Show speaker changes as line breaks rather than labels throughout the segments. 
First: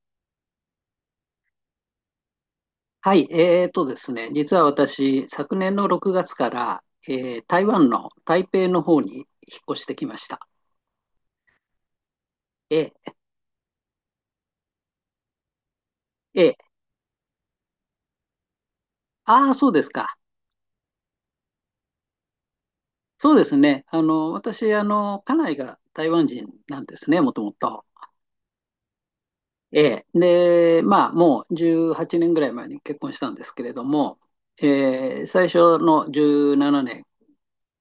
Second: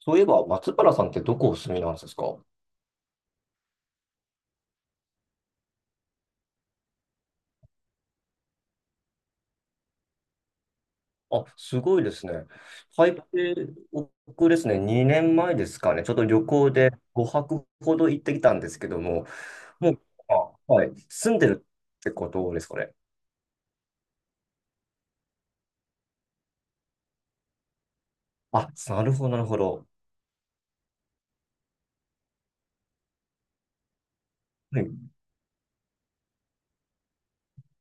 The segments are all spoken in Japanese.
そういえば、松原さんってどこお住みなんですか？
はい、えーとですね、実は私、昨年の6月から、台湾の台北の方に引っ越してきました。
あ、すごいですね。
え
台北、僕ですね、2年前ですかね、ちょっと旅
えええ
行で5泊ほど行ってきたんですけども、
ああー、そうです
もう、
か。
あ、はい、住んでるってことですかね。
そうですね。私、家内が台湾人なんですね、もともと。
あ、なるほど、なるほ
え
ど。
え。で、まあ、もう18年ぐらい前に結婚したんですけれども、
はい、
最初の17年、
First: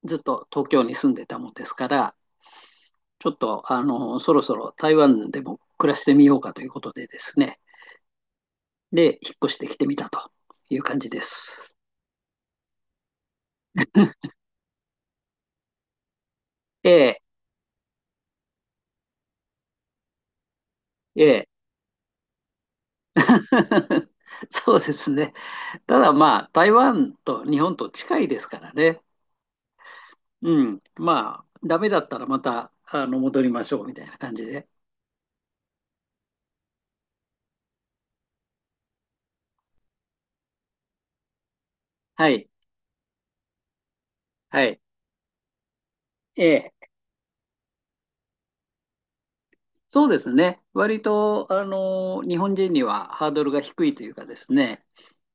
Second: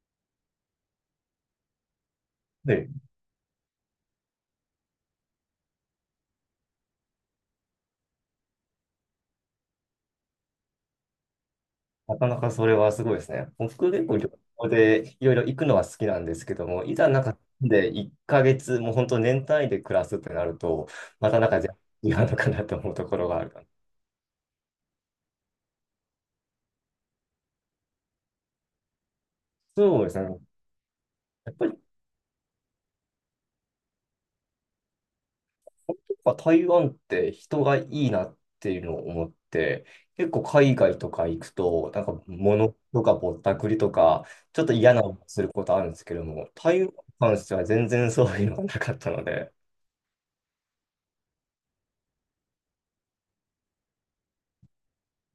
ずっと東京に住んでたもんですから、
はい。
ちょっと、そろそろ台湾でも暮らしてみようかということでですね、で、引っ越してきてみたという感じです。
なかなかそれはすごいですね。僕結構旅行でいろいろ行くのは好きなんですけども、
え
いざな
え、
んかで1ヶ月、もう本当年単位で暮らすってなると、
え
またな
え。
んか全然違うのかなと思うところがあるかな。
そうですね。ただまあ、台湾と日本と近いですからね。
そうですね。
うん。ま
やっ
あ、
ぱり
ダメだったらまた、戻りましょうみたいな感じで。
本当は台湾って人がいいなっていうのを思って、結構海外とか行くと、なんか
はい。
物とかぼったくりとか、ちょ
は
っと
い。
嫌な思いすることあるんですけども、
え
台湾
え。
に関しては全然そういうのがなかったので、
そうですね。割と、日本人にはハードルが低いというかですね。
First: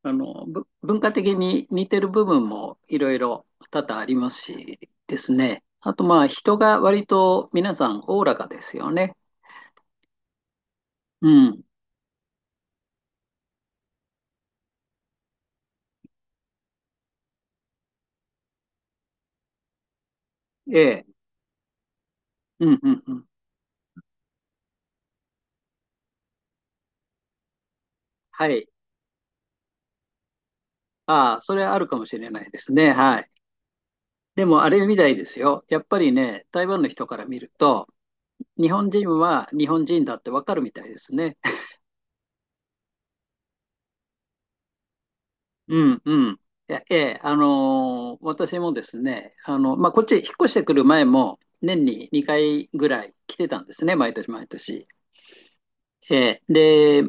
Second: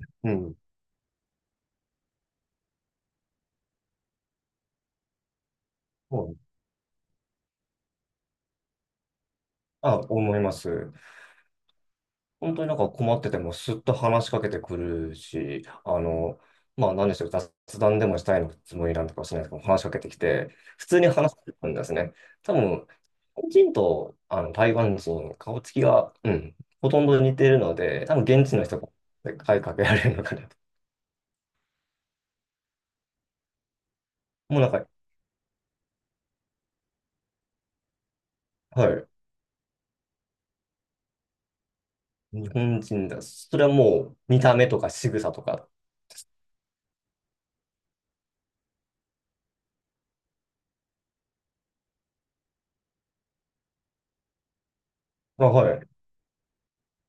あ
う
の、
ん。
ぶ文化的に似てる部分もいろいろ多々ありますしですね。あと、ま
そ
あ、
う
人が割と皆さんおおらかですよね。
あ、思います。
うん。
本当になんか困っててもすっと話しかけてくるし、まあ何でしょう、雑談でもしたいのつもりなんとかもしれないですけど、話しかけてきて、
え
普通に
え。
話してくるんですね。多
うん、
分、日
うん、うん。
本人とあの台湾人、顔つきが、うん、ほとんど似てるので、多分
は
現地の
い。
人が声かけられるのかなと。
ああ、それはあるかもしれないですね。はい。で
もう
も、
な
あ
ん
れ
か、
みたいですよ。やっぱりね、台湾の人から見ると、日
は
本人
い、
は日本人だってわかるみたいですね。
日本人だ。それはもう見た目とか仕草とか。
うんうん。私もですね、まあ、こっちへ引っ越してくる前も、年に2回ぐらい来てたんですね、毎年毎年。
まあ、はい、
ええ、で、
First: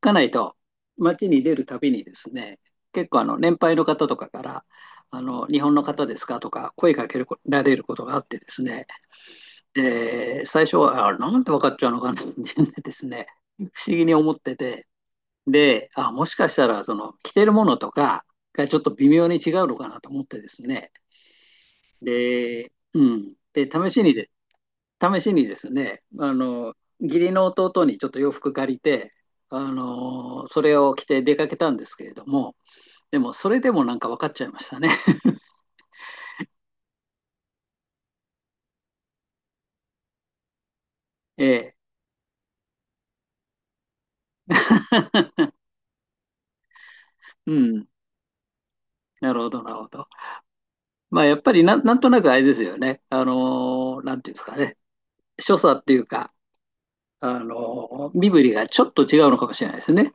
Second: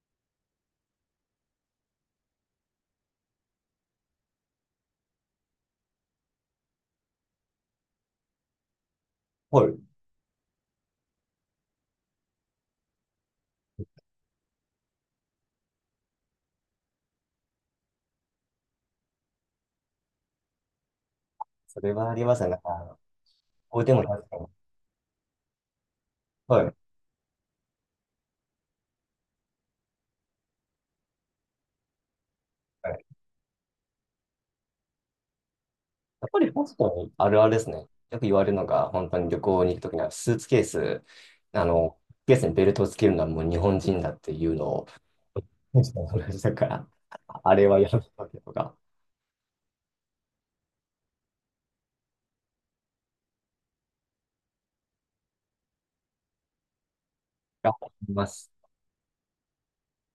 家内と街に出るたびにですね、結構年配の方とかから、日本の方ですかとか声かけられることがあってですね、
はい。
で、最初は、あ、なんて分かっちゃうのかなってですね、不思議に思ってて、で、あ、もしかしたら、その、着てるものとかがちょっと微妙に違うのかなと思ってですね。
それはありますね。なん
で、
か、
うん。で、
こう
試
でも
しに
確
で、
かに。
試しにですね、
はい。
義理の弟にちょっと洋服借りて、それを着て出かけたんですけれども、でも、それでもなんか分かっちゃいましたね。
やっぱりホストにあるあるですね。よく言われるのが、本当に旅行に行くときには、スーツケース、
え
あ
え。
の、ケースにベルトをつけるのはもう日本人だっていうのを、同じだから、
う
あれは
ん。
やめたけとか、
なるほど、なるほど。まあ、やっぱりなん、なんとなくあれですよね。なんていうんですかね。所作っていうか、
がありま
身振
す。
りがちょっと違うのかもしれないですね。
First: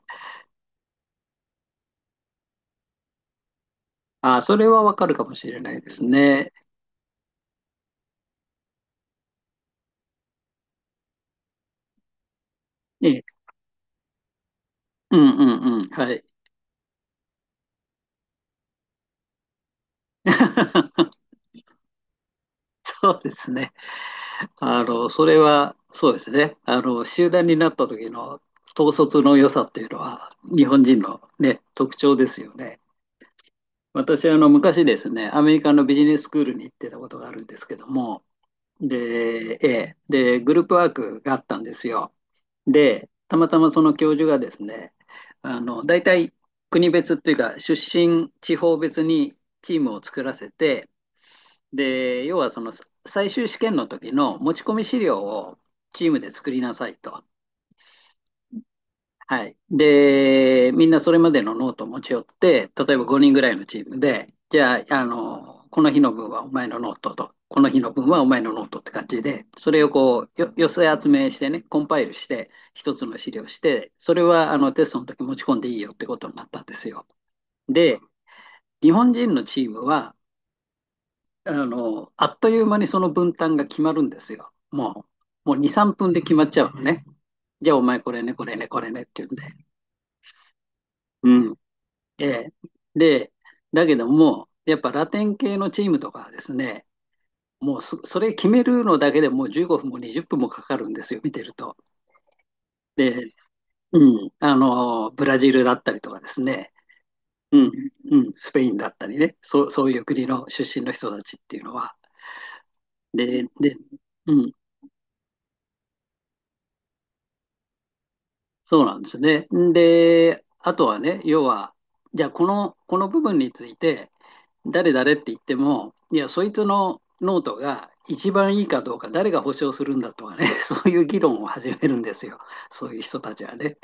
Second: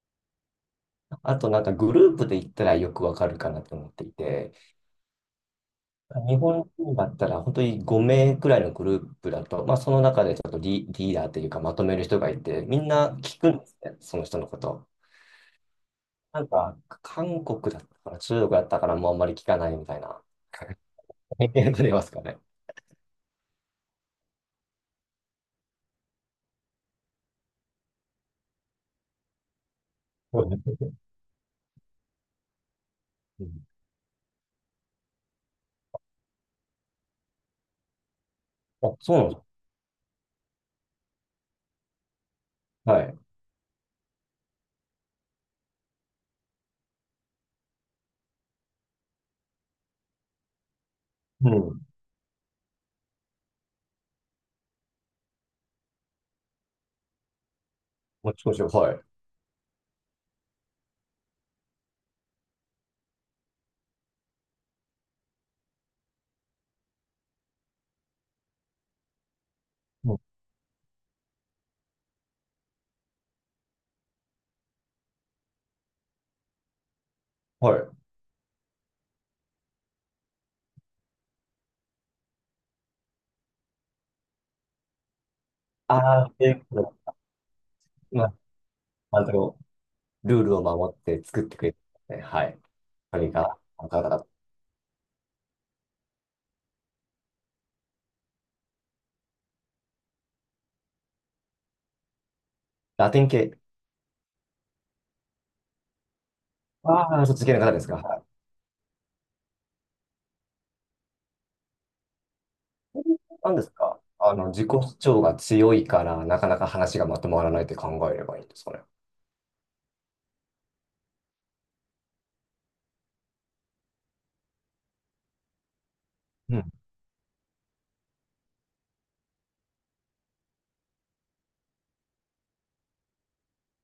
あと、なんかグループで行ったらよくわかるかなと思ってい
あ、
て、
それはわかるかもしれないです
日
ね。
本人だったら本当に5名くらいのグループだと、まあ、その中でちょっとリーダーというかまとめる人がいて、みん
え
な
え、
聞くんですね、その人のこと。
うんうんうん、はい。
なんか、韓国だったから、中国だったからもうあんまり聞かないみたいな。え、出れますかね。
そうですね。あの、それは、そうですね。集団になった時の統率の良さっていうのは、
そうで
日本
すね。
人のね、特徴ですよね。
うん。
私、昔ですね、アメリカのビジネススクールに行ってたことがあるんですけども、
あ、そうなんで
で、
す
ええで、グループワークがあったんですよ。
か。は
で、
い。
たまたまその教授がですね、大体国別っていうか、出身地方別にチームを作らせて、
うん。
で、要はその最終試験の時の持ち込み資料をチームで作りなさいと。
もちろん、はい。
はい。で、みんなそれまでのノートを持ち寄って、例えば5人ぐらいのチームで、じゃあ、この日の分はお前のノートと、この日の分はお前のノートって感じで、それを
うん、
こう、寄せ集めしてね、コンパイルして、一つの資料して、それはあのテストの時持ち込んでいいよってことになったんですよ。
はい。
で、日本人のチームは、あっという間にその分担が決まるんですよ。もう2、3分で
ああ、
決まっち
で、
ゃうのね。じゃあお前これ
ま
ね、
あ、
これね、これねっ
あ
ていうんで。
の、ルールを守って作っ
うん。
てくれて、ね、
え
は
え。
い。そ
で、
れが、
だ
なん
け
か、
ど
なんか
も、やっぱラテン系のチームとかはですね、もうそ、それ決めるのだけでもう15分も20分もかかるんですよ、見てると。
ラテン
で、
系。
うん、ブラジルだったりとかですね、
ああ、そっち系
う
の
ん、
方ですか。は
う
い。
ん、スペインだったりね、そう、そういう国の出身の人たちっていうのは。で、
なんです
で、
か。
うん、
自己主張が強いから、なかなか話がまとまらないって考えればいいんですかね。
そうなんですね。で、あとはね、要は、じゃあ、この部分について、誰誰って言っても、いや、そいつのノートが一番いいかどうか、誰が保証するんだとかね、そういう議論を始めるんですよ、そういう人たちはね。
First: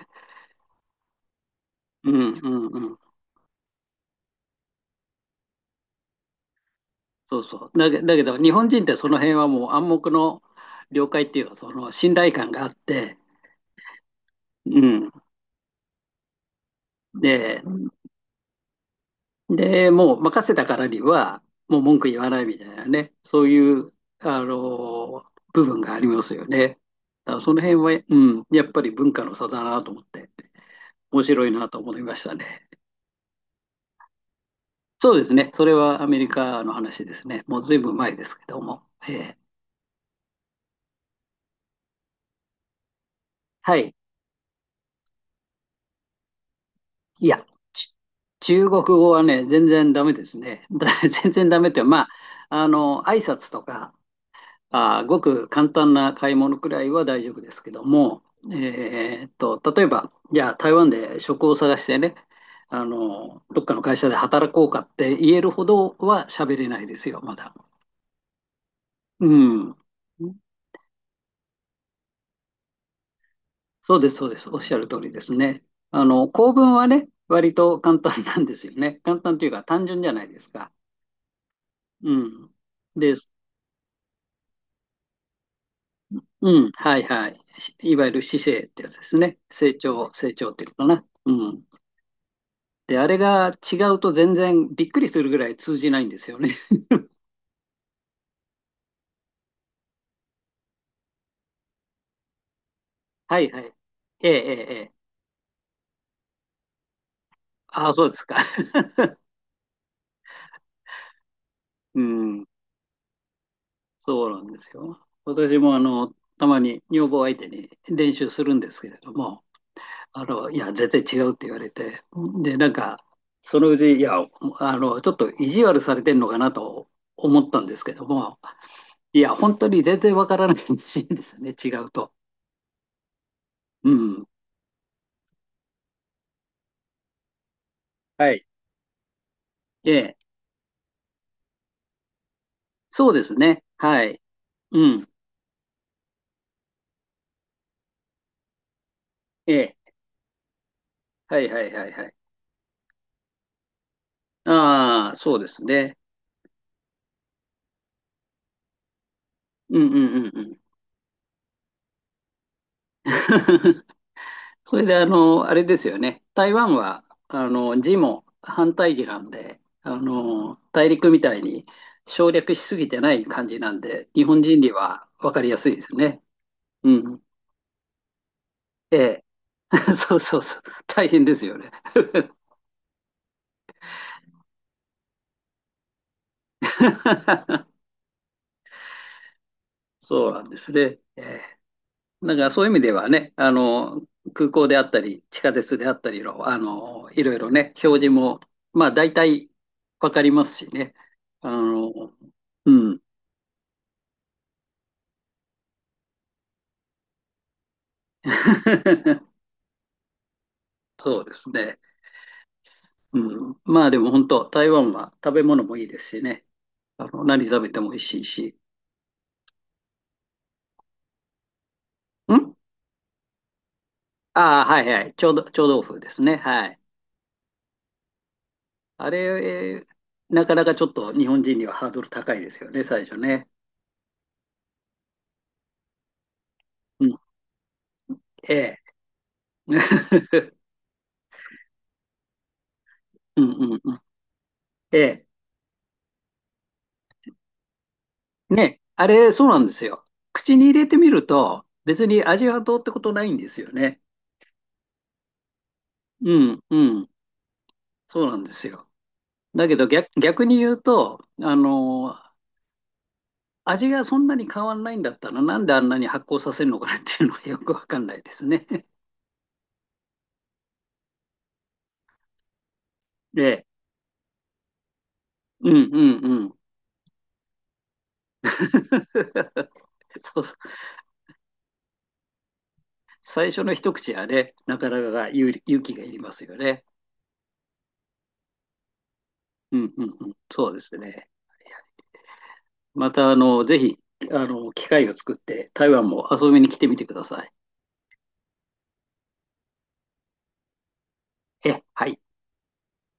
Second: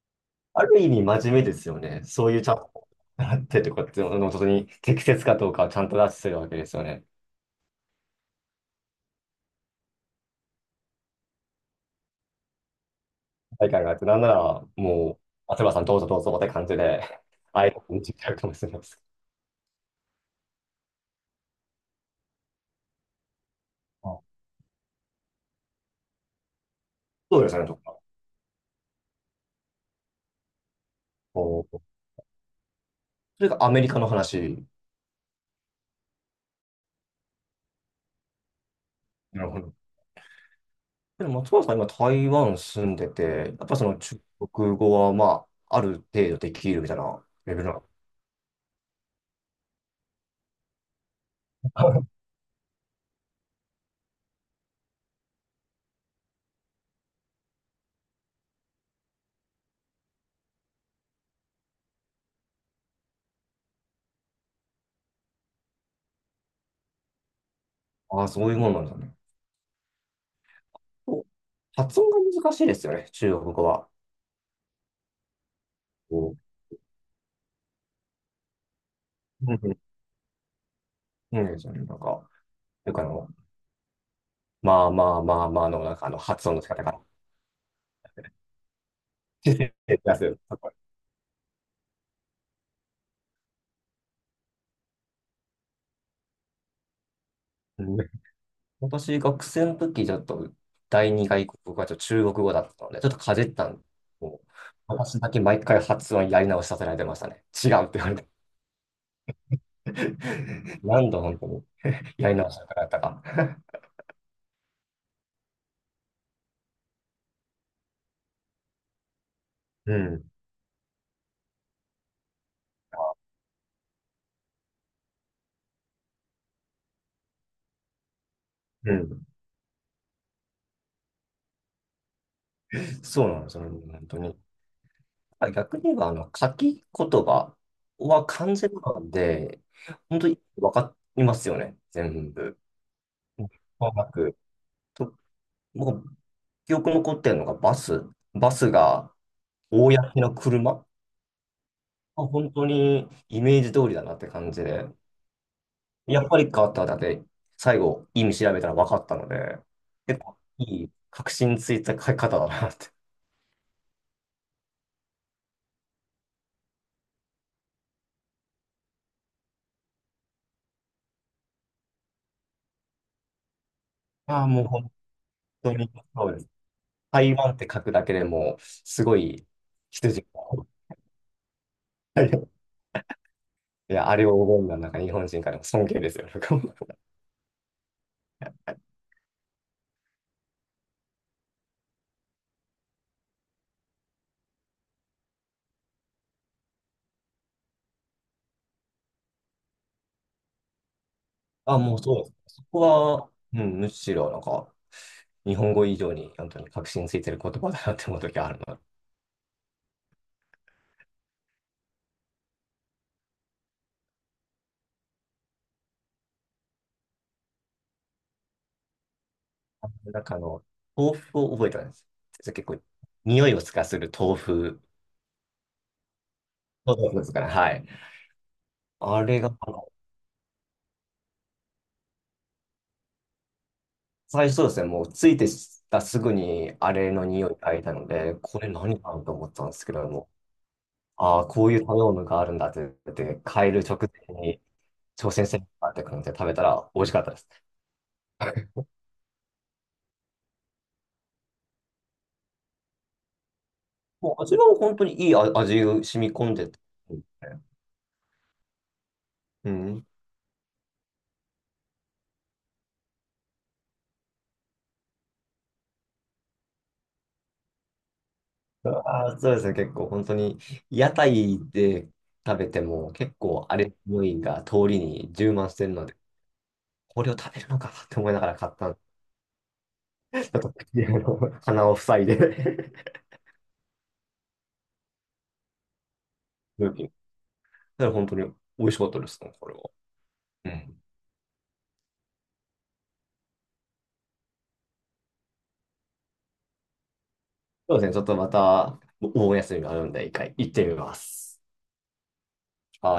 ある意味真面目ですよね。
う
そうい
ん
う
う
ちゃん
ん
と
うん、
習ってとかっていうのの本当に適切かどうかをちゃんと出してるわけですよね。
そうそう。だけど、日本人ってその辺はもう暗黙の了解っていうか、その信頼感があって、
大会があって、なんなら
うん、
もう、松原さんどうぞどうぞって感じで、
で、
あえて見てるかもしれないです。
で、もう任せたからには、もう文句言わないみたいなね、そういう
あ、
あの部分がありますよね。だか
そ
ら
うで
そ
す
の
ね、と
辺
か。
は、うん、やっぱり文化の差だなと思って。面白い
お
なと
そ
思いましたね。
れがアメリカの話。
そうですね。それはアメリカの話ですね。もうずいぶん前ですけども。えー、
なるほど。でも松原さん今台湾住んでて、やっぱ
は
そ
い。
の中国語はまあ、ある程度できるみたいな
いや、
レベルなの。
ち中国語はね、全然ダメですね。だ 全然ダメっていうのは、ま あ、挨拶とか、あー、ごく簡単な買い物くらいは大丈夫ですけども、例えば、じゃあ台湾で職を探してね、どっかの会社で働こうかって言えるほどは喋れないですよ、まだ。
ああ、そういうもんなんだね。
うん。
発音が難しいですよね、中国語は。
そうです、そうです。おっしゃる通りですね。
こ
構文はね、割と簡単なんですよね。簡単というか単
う、
純じゃないですか。
うん、
うん。
なんかあ
で
の、
す。
まあまあまあまあの、発音
う
の仕
ん、
方
は
が。
いはい。いわゆる姿勢ってやつですね。成長、
出
成
す。
長っていうのかな。うん。で、あれが違うと全然びっくりするぐらい通じないんですよね。
うん。私、学生の時、ちょっと、第二外国語がちょっと中国語だったので、ちょっと か
は
じ
い
っ
は
た
い。
んですけ
ええ、え
ど、
え、ええ。
私だけ毎回発音やり直しさせられてましたね。違う
あ
っ
あ、
て言
そう
われ
です
て。
か。
何度本当に
う
やり
ん、
直したかったか。
そうなんですよ。私もあの、たまに女房相手に練習するんですけれども、
うん、
いや、全然違うって言われて、で、なんか、そのうち、いや、ちょっと意地悪されてんのかなと思ったんですけども、
う
い
ん。
や、本当に全然わからないらしいんですよね、違うと。
そうなんですよね、
う
本当
ん。
に。あ、逆に言えば、書き言葉は
はい。
完全なんで、
ええ、
本当に分かりますよね、全部。
そうですね。
まも
は
な
い。
く、
うん。
と、僕、記憶残ってるのがバス。バスが、
ええ、
公の車。
はいはいはいはい。
あ、本当にイメージ通りだなって感じで。
ああ、そうですね。
やっぱり変わっただけ、最後、意味調べたら分かったので、
うんうん
結
うん
構
うん。
いい、確信ついた書き方だなって。
それで、あれですよね。台湾は、字も反対字なんで、大陸みたいに省略しすぎてない感じなんで、日本
ああ、
人
もう
に
本
は分かりやす
当
いで
に、
すね。
そうです。
うん。
台湾って書くだけでもすご
ええ。
い、
そう
羊
そうそう。
が。
大変ですよね。
はい。いや、あれを覚えるのは、なんか日本人からも尊敬ですよ。なんか、
そうなんですね。ええ。だからそういう意味ではね、空港であったり、地下鉄であったりの、いろいろね、表示も、まあ、大体分かりますしね。あ
あ、
の、
もうそうです。そ
う
こ
ん。
は、うん、むしろ、なんか、日本語以上に本当に確信ついてる言葉だなって思う時あるの。
そうですね。うん。まあでも本当、台湾は食べ物もいいですしね。何食べても美味しいし。
なんかあの、豆腐を覚えたんです。
ん、
結構、匂いをつかする豆
ああー、
腐。
はいはい。臭豆腐ですね。はい。
豆腐ですから、はい。
あれ、
あれが、
えーなかなかちょっと日本人にはハードル高いですよね、最初ね。
最初そうですね、もうついてたすぐにあ
う
れ
ん。
の匂いがいたので、これ
え
何かなと思った
え。
んですけども、ああ、こういう食べ物があるんだって言っ
うん
て、変え
うん
る
う
直
ん。
前に
ええ。
挑戦してみようかって感じで食べたら美味しかったです。
ね。あれ、そうなんですよ。口に入れてみると、別に味はどうってことないんですよね。
もう味は本当にいい味が染
う
み込ん
ん
でて、
うん。そうなんですよ。だ
う
けど
ん、
逆、逆に言うと、味がそんなに変わんないんだったら、なんであんなに発酵させるのかなっていうのはよくわかんないですね。
ああ、そうですね。結構本当に屋台で食べても結
え、
構あれ匂いが通りに充満
うん
し
うん
てるので、
うん。
これを食べるのかって思いながら 買ったんで、ち
そうそう。
ょっと口を鼻を塞いで、
最初の一口はね、なかなか勇気がいりますよね。
うん、だから本当に美味しかったですね、これ
う
は。
んうんうん。
う
そうです
ん。
ね。また、ぜひ、機会を作って、台湾も遊びに来てみてください。
そうですね。ちょっとまたお盆休みがあるんで、一回行ってみます。
え、はい。
はい。